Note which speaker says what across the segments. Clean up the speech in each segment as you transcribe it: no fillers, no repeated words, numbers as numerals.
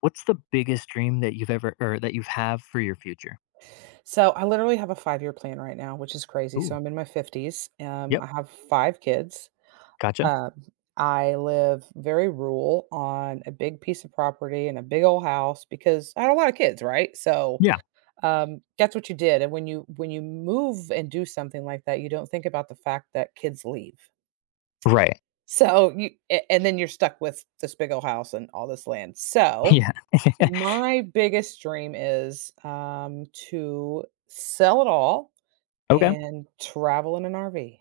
Speaker 1: What's the biggest dream that you've ever or that you have for your future?
Speaker 2: So I literally have a 5-year plan right now, which is crazy. So
Speaker 1: Ooh,
Speaker 2: I'm in my fifties.
Speaker 1: yep,
Speaker 2: I have 5 kids.
Speaker 1: gotcha.
Speaker 2: Um, I live very rural on a big piece of property and a big old house because I had a lot of kids, right? So,
Speaker 1: Yeah.
Speaker 2: that's what you did. And when you move and do something like that, you don't think about the fact that kids leave.
Speaker 1: Right.
Speaker 2: So you a and then you're stuck with this big old house and all this land. So
Speaker 1: Yeah.
Speaker 2: my biggest dream is, to sell it all
Speaker 1: Okay.
Speaker 2: and travel in an RV.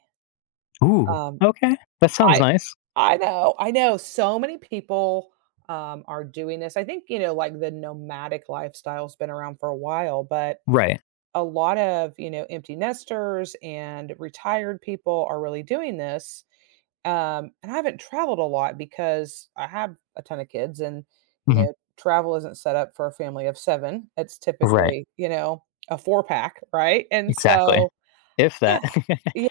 Speaker 1: Ooh.
Speaker 2: Um,
Speaker 1: Okay. That sounds
Speaker 2: I
Speaker 1: nice.
Speaker 2: I know, I know so many people, are doing this. I think, you know, like, the nomadic lifestyle's been around for a while, but
Speaker 1: Right.
Speaker 2: a lot of, you know, empty nesters and retired people are really doing this. And I haven't traveled a lot because I have a ton of kids and, you
Speaker 1: Hmm.
Speaker 2: know, travel isn't set up for a family of 7. It's
Speaker 1: Right.
Speaker 2: typically, you know, a 4 pack, right? And
Speaker 1: Exactly.
Speaker 2: so
Speaker 1: If
Speaker 2: yeah,
Speaker 1: that.
Speaker 2: Yeah,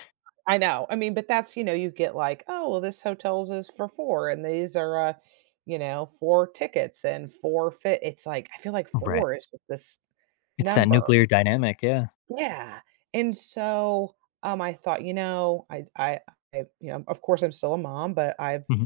Speaker 2: I know. I mean, but that's, you get like, "Oh, well, this hotel's is for 4, and these are, you know, 4 tickets and 4 fit," it's like, I feel like
Speaker 1: Right.
Speaker 2: 4 is just this
Speaker 1: It's that
Speaker 2: number.
Speaker 1: nuclear dynamic. Yeah.
Speaker 2: Yeah, and so, I thought, you know, I you know, of course, I'm still a mom, but I've
Speaker 1: Mhm.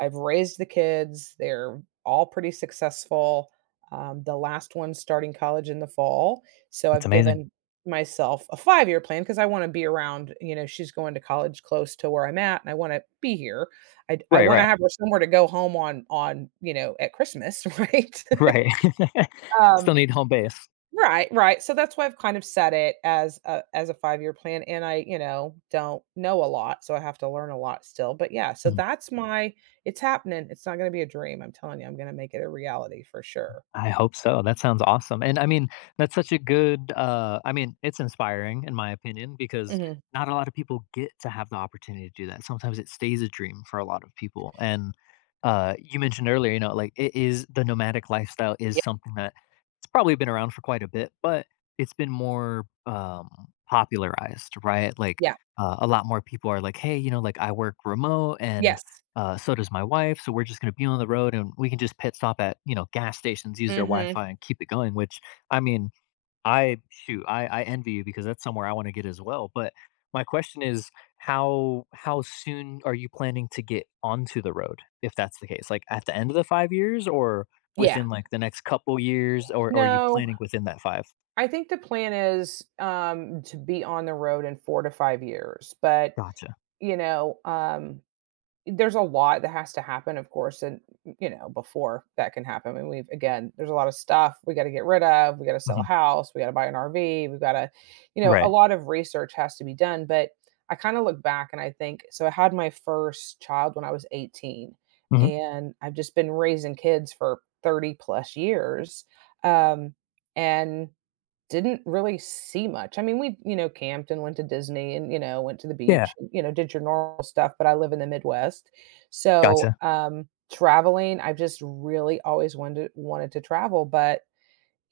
Speaker 2: I've raised the kids. They're all pretty successful. The last one's starting college in the fall. So
Speaker 1: That's
Speaker 2: I've
Speaker 1: amazing.
Speaker 2: given myself a 5-year plan because I want to be around, you know, she's going to college close to where I'm at and I want to be here. I
Speaker 1: Right.
Speaker 2: want to
Speaker 1: Right.
Speaker 2: have her somewhere to go home on, you know, at Christmas, right?
Speaker 1: Right. Still
Speaker 2: um,
Speaker 1: need home base.
Speaker 2: Right, right. So that's why I've kind of set it as a 5-year plan, and I, you know, don't know a lot, so I have to learn a lot still, but yeah, so that's my it's happening. It's not gonna be a dream, I'm telling you, I'm gonna make it a reality for sure.
Speaker 1: I hope so. That sounds awesome. And I mean, that's such a good I mean, it's inspiring in my opinion because
Speaker 2: Mhm.
Speaker 1: not a lot of people get to have the opportunity to do that. Sometimes it stays a dream for a lot of people. And you mentioned earlier, you know, like it is the nomadic lifestyle is
Speaker 2: Yeah,
Speaker 1: something that it's probably been around for quite a bit, but it's been more popularized, right? Like
Speaker 2: yeah,
Speaker 1: a lot more people are like, hey, you know, like I work remote and
Speaker 2: yes.
Speaker 1: so does my wife, so we're just gonna be on the road and we can just pit stop at, you know, gas stations, use their
Speaker 2: Mhm.
Speaker 1: Wi-Fi and keep it going, which I mean, I shoot, I envy you because that's somewhere I want to get as well. But my question is how soon are you planning to get onto the road, if that's the case? Like at the end of the 5 years or
Speaker 2: Yeah.
Speaker 1: within like the next couple years, or are you
Speaker 2: No,
Speaker 1: planning within that five?
Speaker 2: I think the plan is, to be on the road in 4 to 5 years, but,
Speaker 1: Gotcha.
Speaker 2: you know, there's a lot that has to happen, of course, and, you know, before that can happen, and we've again, there's a lot of stuff we gotta get rid of, we gotta sell a
Speaker 1: Mhm.
Speaker 2: house, we gotta buy an RV, we've gotta, you know, a
Speaker 1: Right.
Speaker 2: lot of research has to be done, but I kinda look back and I think so I had my first child when I was 18,
Speaker 1: Hmm.
Speaker 2: and I've just been raising kids for 30 plus years, um, and didn't really see much. I mean, we, you know, camped and went to Disney and, you know, went to the
Speaker 1: Yeah.
Speaker 2: beach, and, you know, did your normal stuff, but I live in the Midwest. So,
Speaker 1: Gotcha.
Speaker 2: traveling, I've just really always wanted to travel, but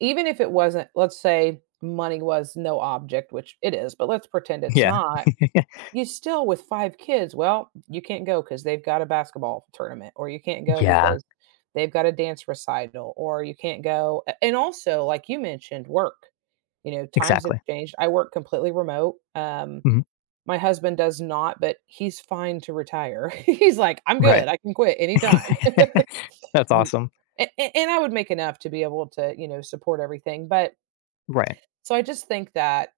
Speaker 2: even if it wasn't, let's say money was no object, which it is, but let's pretend it's
Speaker 1: Yeah.
Speaker 2: not. You still with 5 kids, well, you can't go because 'cause they've got a basketball tournament, or you can't go
Speaker 1: Yeah.
Speaker 2: because they've got a dance recital, or you can't go a and also, like you mentioned, work. You know, times have
Speaker 1: Exactly.
Speaker 2: changed. I work completely remote.
Speaker 1: Mhm.
Speaker 2: My husband does not, but he's fine to retire. He's like, "I'm
Speaker 1: Right.
Speaker 2: good. I can quit anytime."
Speaker 1: That's
Speaker 2: N
Speaker 1: awesome.
Speaker 2: a and I would make enough to be able to, you know, support everything, but
Speaker 1: Right.
Speaker 2: so I just think that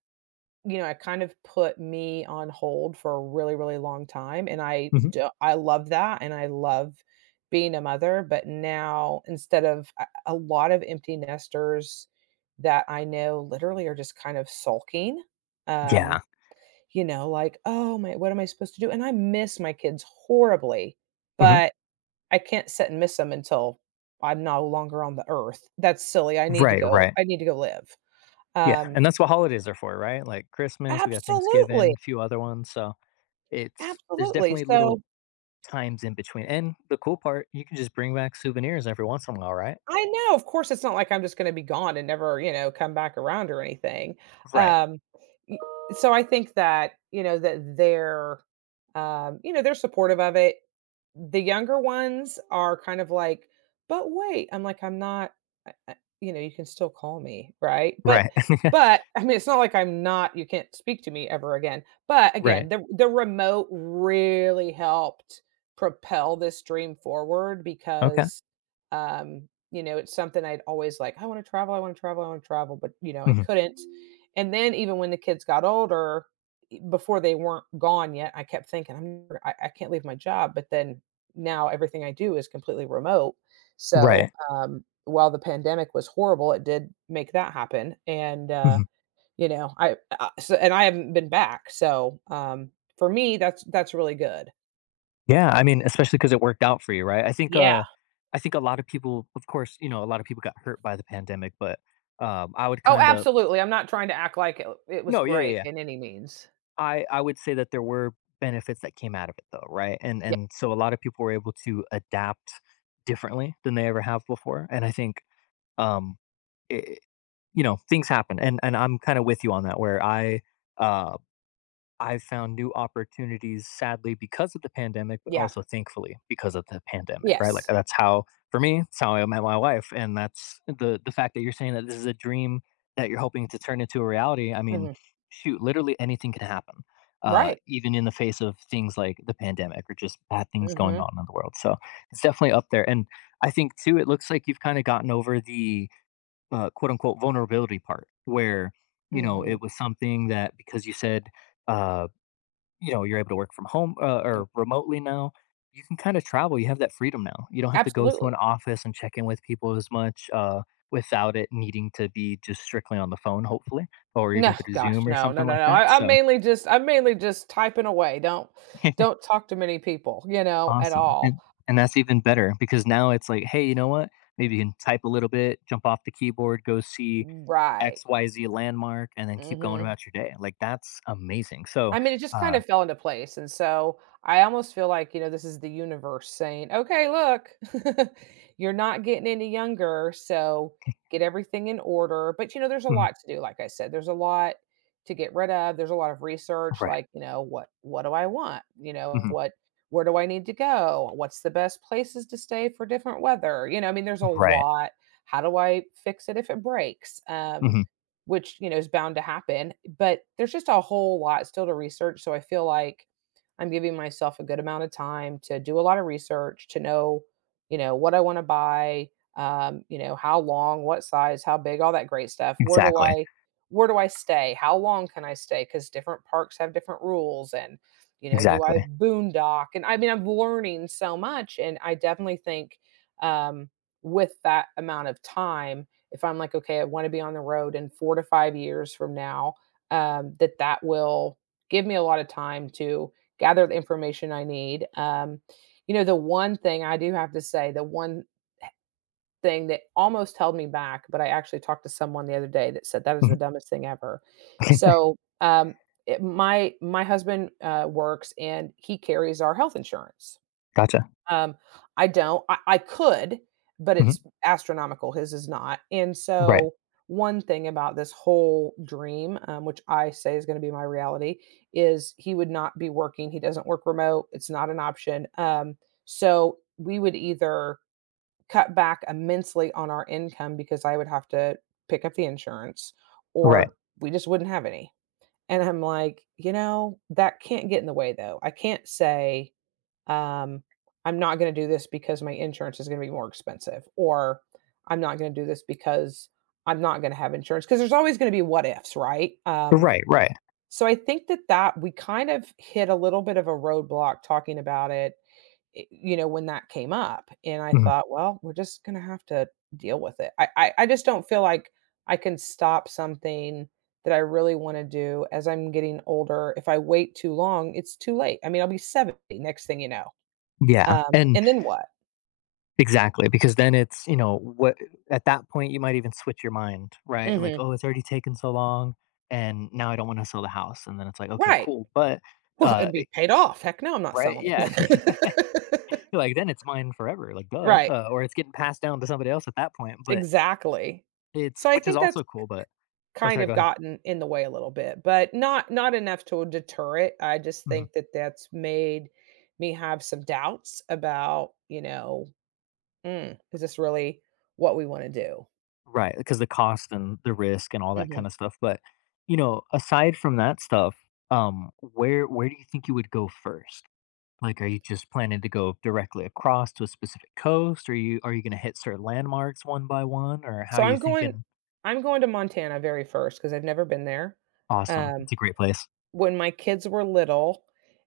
Speaker 2: you know, it kind of put me on hold for a really, really long time, and I
Speaker 1: Mhm.
Speaker 2: do I love that, and I love being a mother, but now instead of a lot of empty nesters that I know literally are just kind of sulking, um,
Speaker 1: Yeah.
Speaker 2: you know, like, "Oh, my what am I supposed to do?" And I miss my kids horribly,
Speaker 1: Mhm.
Speaker 2: but I can't sit and miss them until I'm no longer on the earth. That's silly, I need to
Speaker 1: Right,
Speaker 2: go
Speaker 1: right.
Speaker 2: I need to go live.
Speaker 1: Yeah,
Speaker 2: Um
Speaker 1: and that's what holidays are for, right? Like Christmas, we got
Speaker 2: Absolutely.
Speaker 1: Thanksgiving, a few other ones, so it's there's
Speaker 2: Absolutely,
Speaker 1: definitely little
Speaker 2: so
Speaker 1: times in between, and the cool part, you can just bring back souvenirs every once in a while, right?
Speaker 2: I know, of course, it's not like I'm just gonna be gone and never, you know, come back around or anything,
Speaker 1: Right,
Speaker 2: um, y so I think that, you know, they're supportive of it. The younger ones are kind of like, "But wait, I'm like, "I'm not I I you know, you can still call me, right?"
Speaker 1: right,
Speaker 2: But, I mean, it's not like I'm not you can't speak to me ever again, but
Speaker 1: right.
Speaker 2: again, the remote really helped propel this dream forward
Speaker 1: Okay.
Speaker 2: because, you know, it's something I'd always like, "I wanna travel, I wanna travel, I wanna travel," but, you know, I
Speaker 1: Mhm.
Speaker 2: couldn't, and then even when the kids got older, e before they weren't gone yet, I kept thinking, "I'm never- I can't leave my job," but then now everything I do is completely remote. So,
Speaker 1: Right.
Speaker 2: while the pandemic was horrible, it did make that happen, and,
Speaker 1: Mhm.
Speaker 2: I haven't been back, so, for me, that's really good.
Speaker 1: Yeah, I mean, especially because it worked out for you, right? I think,
Speaker 2: Yeah.
Speaker 1: uh, I think a lot of people of course, you know, a lot of people got hurt by the pandemic, but, I would
Speaker 2: Oh,
Speaker 1: kinda.
Speaker 2: absolutely, I'm not trying to act like it was
Speaker 1: No, yeah, yeah,
Speaker 2: great
Speaker 1: yeah.
Speaker 2: in any means.
Speaker 1: I would say that there were benefits that came out of it though, right? And
Speaker 2: Yeah.
Speaker 1: and so a lot of people were able to adapt differently than they ever have before. And I think um it, you know, things happen and I'm kind of with you on that where uh I've found new opportunities sadly because of the pandemic, but
Speaker 2: Yeah.
Speaker 1: also thankfully because of the pandemic, right? Like
Speaker 2: Yes.
Speaker 1: that's how for me, it's how I met my wife. And that's the fact that you're saying that this is a dream that you're hoping to turn into a reality. I mean,
Speaker 2: Mhm.
Speaker 1: shoot, literally anything can happen.
Speaker 2: Right.
Speaker 1: Even in the face of things like the pandemic or just bad things going
Speaker 2: Mhm.
Speaker 1: on in the world. So it's definitely up there. And I think too, it looks like you've kind of gotten over the quote unquote vulnerability part where, you know, it
Speaker 2: Mhm.
Speaker 1: was something that because you said uh you know, you're able to work from home or
Speaker 2: Yep.
Speaker 1: remotely now. You can kind of travel. You have that freedom now. You don't have to go to
Speaker 2: Absolutely.
Speaker 1: an office and check in with people as much without it needing to be just strictly on the phone, hopefully, or even
Speaker 2: No,
Speaker 1: through
Speaker 2: gosh,
Speaker 1: Zoom or
Speaker 2: no, no,
Speaker 1: something
Speaker 2: no,
Speaker 1: like
Speaker 2: no.
Speaker 1: that.
Speaker 2: I, I'm
Speaker 1: So
Speaker 2: mainly just I'm mainly just typing away. Don't don't talk to many people, you know, at
Speaker 1: awesome.
Speaker 2: all.
Speaker 1: And that's even better because now it's like, hey, you know what? Maybe you can type a little bit, jump off the keyboard, go see
Speaker 2: Right.
Speaker 1: XYZ landmark, and then keep going
Speaker 2: Hmm.
Speaker 1: about your day. Like, that's amazing. So,
Speaker 2: I mean, it just kind
Speaker 1: uh,
Speaker 2: of fell into place, and so I almost feel like, you know, this is the universe saying, "Okay, look, you're not getting any younger, so get everything in order." But, you know, there's a
Speaker 1: mhm,
Speaker 2: lot to do, like I said, there's a lot to get rid of, there's a lot of research,
Speaker 1: right.
Speaker 2: like, you know, what do I want? You know,
Speaker 1: Mhm,
Speaker 2: what where do I need to go? What's the best places to stay for different weather? You know, I mean, there's a
Speaker 1: right.
Speaker 2: lot. How do I fix it if it breaks?
Speaker 1: Hmm.
Speaker 2: Which, you know, is bound to happen, but there's just a whole lot still to research, so I feel like I'm giving myself a good amount of time to do a lot of research, to know, you know, what I wanna buy, you know, how long, what size, how big, all that great stuff. Where do
Speaker 1: Exactly.
Speaker 2: I where do I stay? How long can I stay? Because different parks have different rules and, you know, do I
Speaker 1: Exactly.
Speaker 2: boondock? And I mean, I'm learning so much, and I definitely think, um, with that amount of time, if I'm like, okay, I want to be on the road in 4 to 5 years from now, that that will give me a lot of time to gather the information I need. You know, the one thing I do have to say, the one thing that almost held me back, but I actually talked to someone the other day that said that is the
Speaker 1: Mhm.
Speaker 2: dumbest thing ever. So, my husband works and he carries our health insurance.
Speaker 1: Gotcha.
Speaker 2: Um, I don't. I could, but
Speaker 1: Mhm.
Speaker 2: it's astronomical, his is not, and
Speaker 1: Right.
Speaker 2: so, one thing about this whole dream, which I say is gonna be my reality, is he would not be working, he doesn't work remote, it's not an option, so, we would either cut back immensely on our income because I would have to pick up the insurance,
Speaker 1: Right.
Speaker 2: or we just wouldn't have any, and I'm like, "You know, that can't get in the way, though." I can't say um, I'm not going to do this because my insurance is going to be more expensive, or I'm not going to do this because I'm not going to have insurance. Because there's always going to be what ifs, right?
Speaker 1: Right, right.
Speaker 2: So I think that we kind of hit a little bit of a roadblock talking about it, you know, when that came up. And I
Speaker 1: Mhm.
Speaker 2: thought, well, we're just going to have to deal with it. I just don't feel like I can stop something that I really want to do as I'm getting older. If I wait too long, it's too late. I mean, I'll be 70 next thing you know
Speaker 1: Yeah, and
Speaker 2: and then what?
Speaker 1: exactly, because then it's, you know, what at that point, you might even switch your mind, right? Like,
Speaker 2: Mhm.
Speaker 1: "Oh, it's already taken so long, and now I don't wanna sell the house," and then it's like, "Okay,
Speaker 2: Right.
Speaker 1: cool," but,
Speaker 2: Well, it'd
Speaker 1: I
Speaker 2: be paid off. Heck no, I'm not
Speaker 1: right?
Speaker 2: selling it
Speaker 1: Yeah,
Speaker 2: then.
Speaker 1: like, then it's mine forever, like, duh,
Speaker 2: Right.
Speaker 1: or it's getting passed down to somebody else at that point, but
Speaker 2: Exactly.
Speaker 1: it's
Speaker 2: So I
Speaker 1: which is
Speaker 2: think
Speaker 1: also
Speaker 2: that's
Speaker 1: cool, but oh,
Speaker 2: kind
Speaker 1: sorry, go
Speaker 2: of
Speaker 1: ahead.
Speaker 2: gotten in the way a little bit, but not not enough to deter it. I just
Speaker 1: Mhm.
Speaker 2: think that that's made me have some doubts about, you know, "Mm, is this really what we wanna do?"
Speaker 1: Right, because the cost and the risk and all that
Speaker 2: Mhm.
Speaker 1: kind of stuff, but, you know, aside from that stuff, where do you think you would go first? Like, are you just planning to go directly across to a specific coast? Or you are you gonna hit certain landmarks one by one, or how
Speaker 2: So
Speaker 1: are you
Speaker 2: I'm going
Speaker 1: thinking?
Speaker 2: I'm going to Montana very first because 'cause I've never been there.
Speaker 1: Awesome,
Speaker 2: Um
Speaker 1: it's a great place.
Speaker 2: When my kids were little,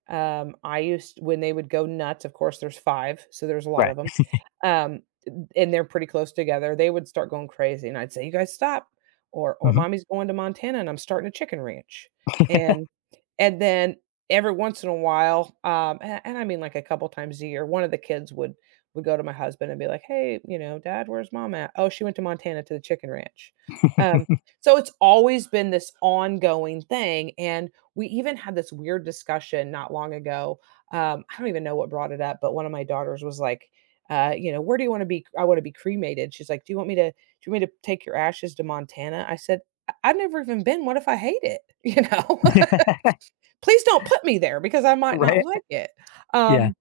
Speaker 2: I used when they would go nuts, of course, there's 5, so there's a lot
Speaker 1: Right.
Speaker 2: of 'em, and they're pretty close together, they would start going crazy, and I'd say, "You guys stop," or
Speaker 1: Mhm.
Speaker 2: "Mommy's going to Montana, and I'm starting a chicken ranch," and and then every once in a while, and a couple times a year, one of the kids would go to my husband and be like, "Hey, Dad, where's mom at?" "Oh, she went to Montana to the chicken ranch." Um, so it's always been this ongoing thing, and we even had this weird discussion not long ago. I don't even know what brought it up, but one of my daughters was like, where do you want to be? I want to be cremated. She's like, do you want me to, do you want me to take your ashes to Montana? I said, I've never even been. What if I hate it? Please don't put me there because I might not
Speaker 1: Right?
Speaker 2: like it.
Speaker 1: Yeah,
Speaker 2: Um,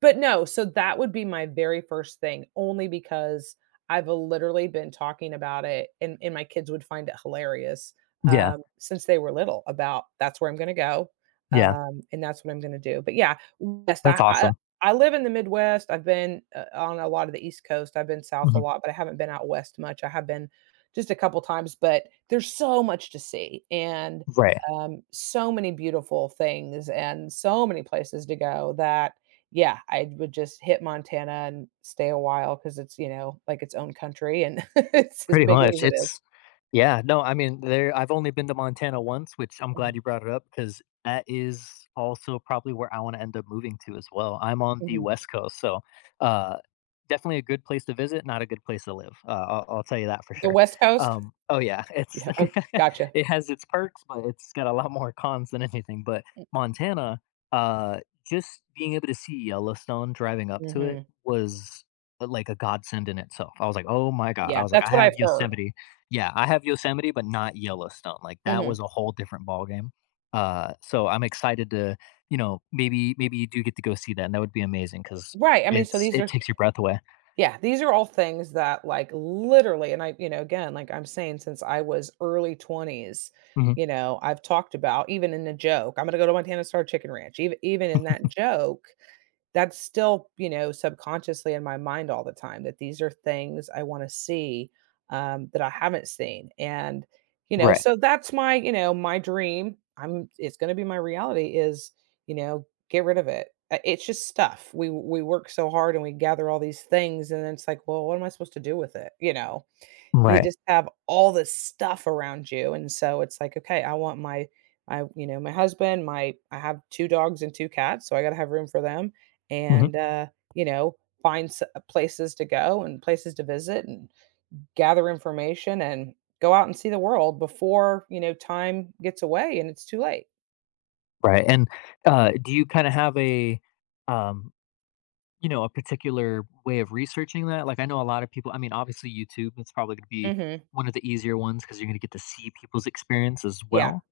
Speaker 2: but no, so that would be my very first thing, only because I've literally been talking about it, and my kids would find it hilarious,
Speaker 1: yeah,
Speaker 2: since they were little about that's where I'm gonna go,
Speaker 1: yeah.
Speaker 2: and that's what I'm gonna do. But yeah, West,
Speaker 1: That's
Speaker 2: I I
Speaker 1: awesome.
Speaker 2: I live in the Midwest. I've been, on a lot of the East Coast. I've been south a
Speaker 1: Mhm.
Speaker 2: lot, but I haven't been out west much. I have been just a couple times, but there's so much to see and,
Speaker 1: Right.
Speaker 2: so many beautiful things and so many places to go that yeah, I would just hit Montana and stay a while because it's, you know, like its own country and it's as
Speaker 1: Pretty
Speaker 2: big
Speaker 1: much,
Speaker 2: as it is.
Speaker 1: it's yeah, no, I mean, there I've only been to Montana once, which I'm glad
Speaker 2: Mhm,
Speaker 1: you brought it up because that is also probably where I wanna end up moving to as well. I'm on the
Speaker 2: mhm.
Speaker 1: West Coast, so, uh, definitely a good place to visit, not a good place to live. I'll tell you that for
Speaker 2: The
Speaker 1: sure.
Speaker 2: West Coast?
Speaker 1: Oh yeah, it's
Speaker 2: Yeah, oh, gotcha.
Speaker 1: it has its perks, but it's got a lot more cons than anything, but Montana, uh, just being able to see Yellowstone driving up to it
Speaker 2: Mhm.
Speaker 1: was like, a godsend in itself. I was like, "Oh my god." I
Speaker 2: Yeah,
Speaker 1: was like, "I
Speaker 2: that's what
Speaker 1: have
Speaker 2: I've heard.
Speaker 1: Yosemite." Yeah, I have Yosemite, but not Yellowstone. Like, that
Speaker 2: Mhm.
Speaker 1: was a whole different ballgame. So I'm excited to, you know, maybe you do get to go see that, and that would be amazing because
Speaker 2: Right, I mean, so
Speaker 1: it's
Speaker 2: these
Speaker 1: it
Speaker 2: are
Speaker 1: takes your breath away.
Speaker 2: yeah, these are all things that, like, literally and I you know, again, like I'm saying, since I was early 20s,
Speaker 1: Mhm.
Speaker 2: you know, I've talked about even in the joke, "I'm gonna go to Montana, start chicken ranch." Even in that joke that's still, you know, subconsciously in my mind all the time that these are things I want to see that I haven't seen. And, you know,
Speaker 1: Right.
Speaker 2: so that's my, you know, my dream. It's going to be my reality is, you know, get rid of it. It's just stuff. We work so hard and we gather all these things and then it's like, well, what am I supposed to do with it? You know? You
Speaker 1: Right.
Speaker 2: just have all this stuff around you, and so it's like, "Okay, I my husband, my I have 2 dogs and 2 cats, so I gotta have room for them,
Speaker 1: Mhm.
Speaker 2: and, you know, find s places to go and places to visit and gather information and go out and see the world before, you know, time gets away and it's too late."
Speaker 1: Right, and, do you kinda have a, um you know, a particular way of researching that? Like, I know a lot of people I mean, obviously, YouTube, it's probably gonna be
Speaker 2: Mhm.
Speaker 1: one of the easier ones because you 'cause you're gonna get to see people's experience as
Speaker 2: Yeah.
Speaker 1: well.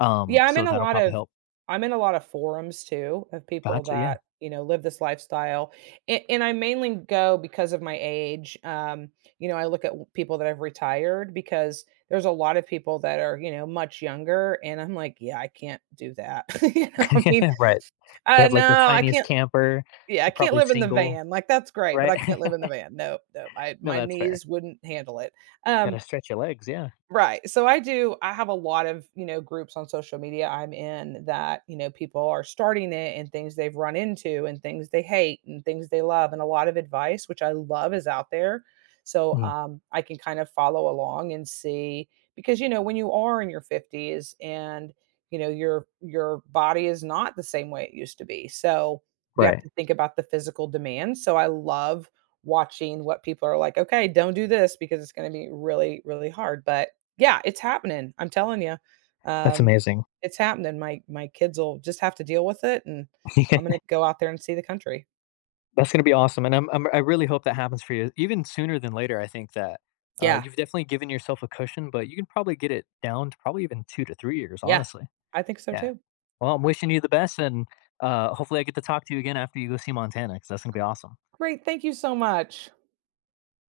Speaker 1: Um,
Speaker 2: Yeah, I'm
Speaker 1: so
Speaker 2: in a
Speaker 1: that'll
Speaker 2: lot
Speaker 1: probably
Speaker 2: of
Speaker 1: help.
Speaker 2: I'm in a lot of forums too of people
Speaker 1: Gotcha, yeah.
Speaker 2: that, you know, live this lifestyle. And I mainly go because of my age. You know, I look at people that have retired because there's a lot of people that are, you know, much younger. And I'm like, yeah, I can't do that. you know, I mean,
Speaker 1: Right. They have, like, the
Speaker 2: no, I
Speaker 1: tiniest
Speaker 2: can't.
Speaker 1: camper.
Speaker 2: Yeah, I
Speaker 1: They're
Speaker 2: can't
Speaker 1: probably
Speaker 2: live in the
Speaker 1: single,
Speaker 2: van. Like that's great, but
Speaker 1: right?
Speaker 2: I can't live in the van. No, no,
Speaker 1: No,
Speaker 2: my
Speaker 1: that's fair.
Speaker 2: knees wouldn't handle it. Um,
Speaker 1: Gotta stretch your legs, yeah.
Speaker 2: Right. So I have a lot of, you know, groups on social media I'm in that, you know, people are starting it and things they've run into and things they hate and things they love and a lot of advice which I love is out there. So
Speaker 1: Mm,
Speaker 2: I can kind of follow along and see because you know when you are in your 50s and you know your body is not the same way it used to be. So you have
Speaker 1: right.
Speaker 2: to think about the physical demands. So I love watching what people are like, okay, don't do this because it's going to be really really hard, but yeah, it's happening, I'm telling you.
Speaker 1: That's
Speaker 2: Um,
Speaker 1: amazing.
Speaker 2: it's happening, my kids will just have to deal with it, and I'm gonna go out there and see the country.
Speaker 1: That's gonna be awesome, and I really hope that happens for you. Even sooner than later, I think that,
Speaker 2: Yeah,
Speaker 1: you've definitely given yourself a cushion, but you can probably get it down to probably even 2 to 3 years,
Speaker 2: yeah,
Speaker 1: honestly.
Speaker 2: I think so
Speaker 1: Yeah.
Speaker 2: too.
Speaker 1: Well, I'm wishing you the best, and, hopefully I get to talk to you again after you go see Montana because that's gonna be awesome.
Speaker 2: Great, thank you so much.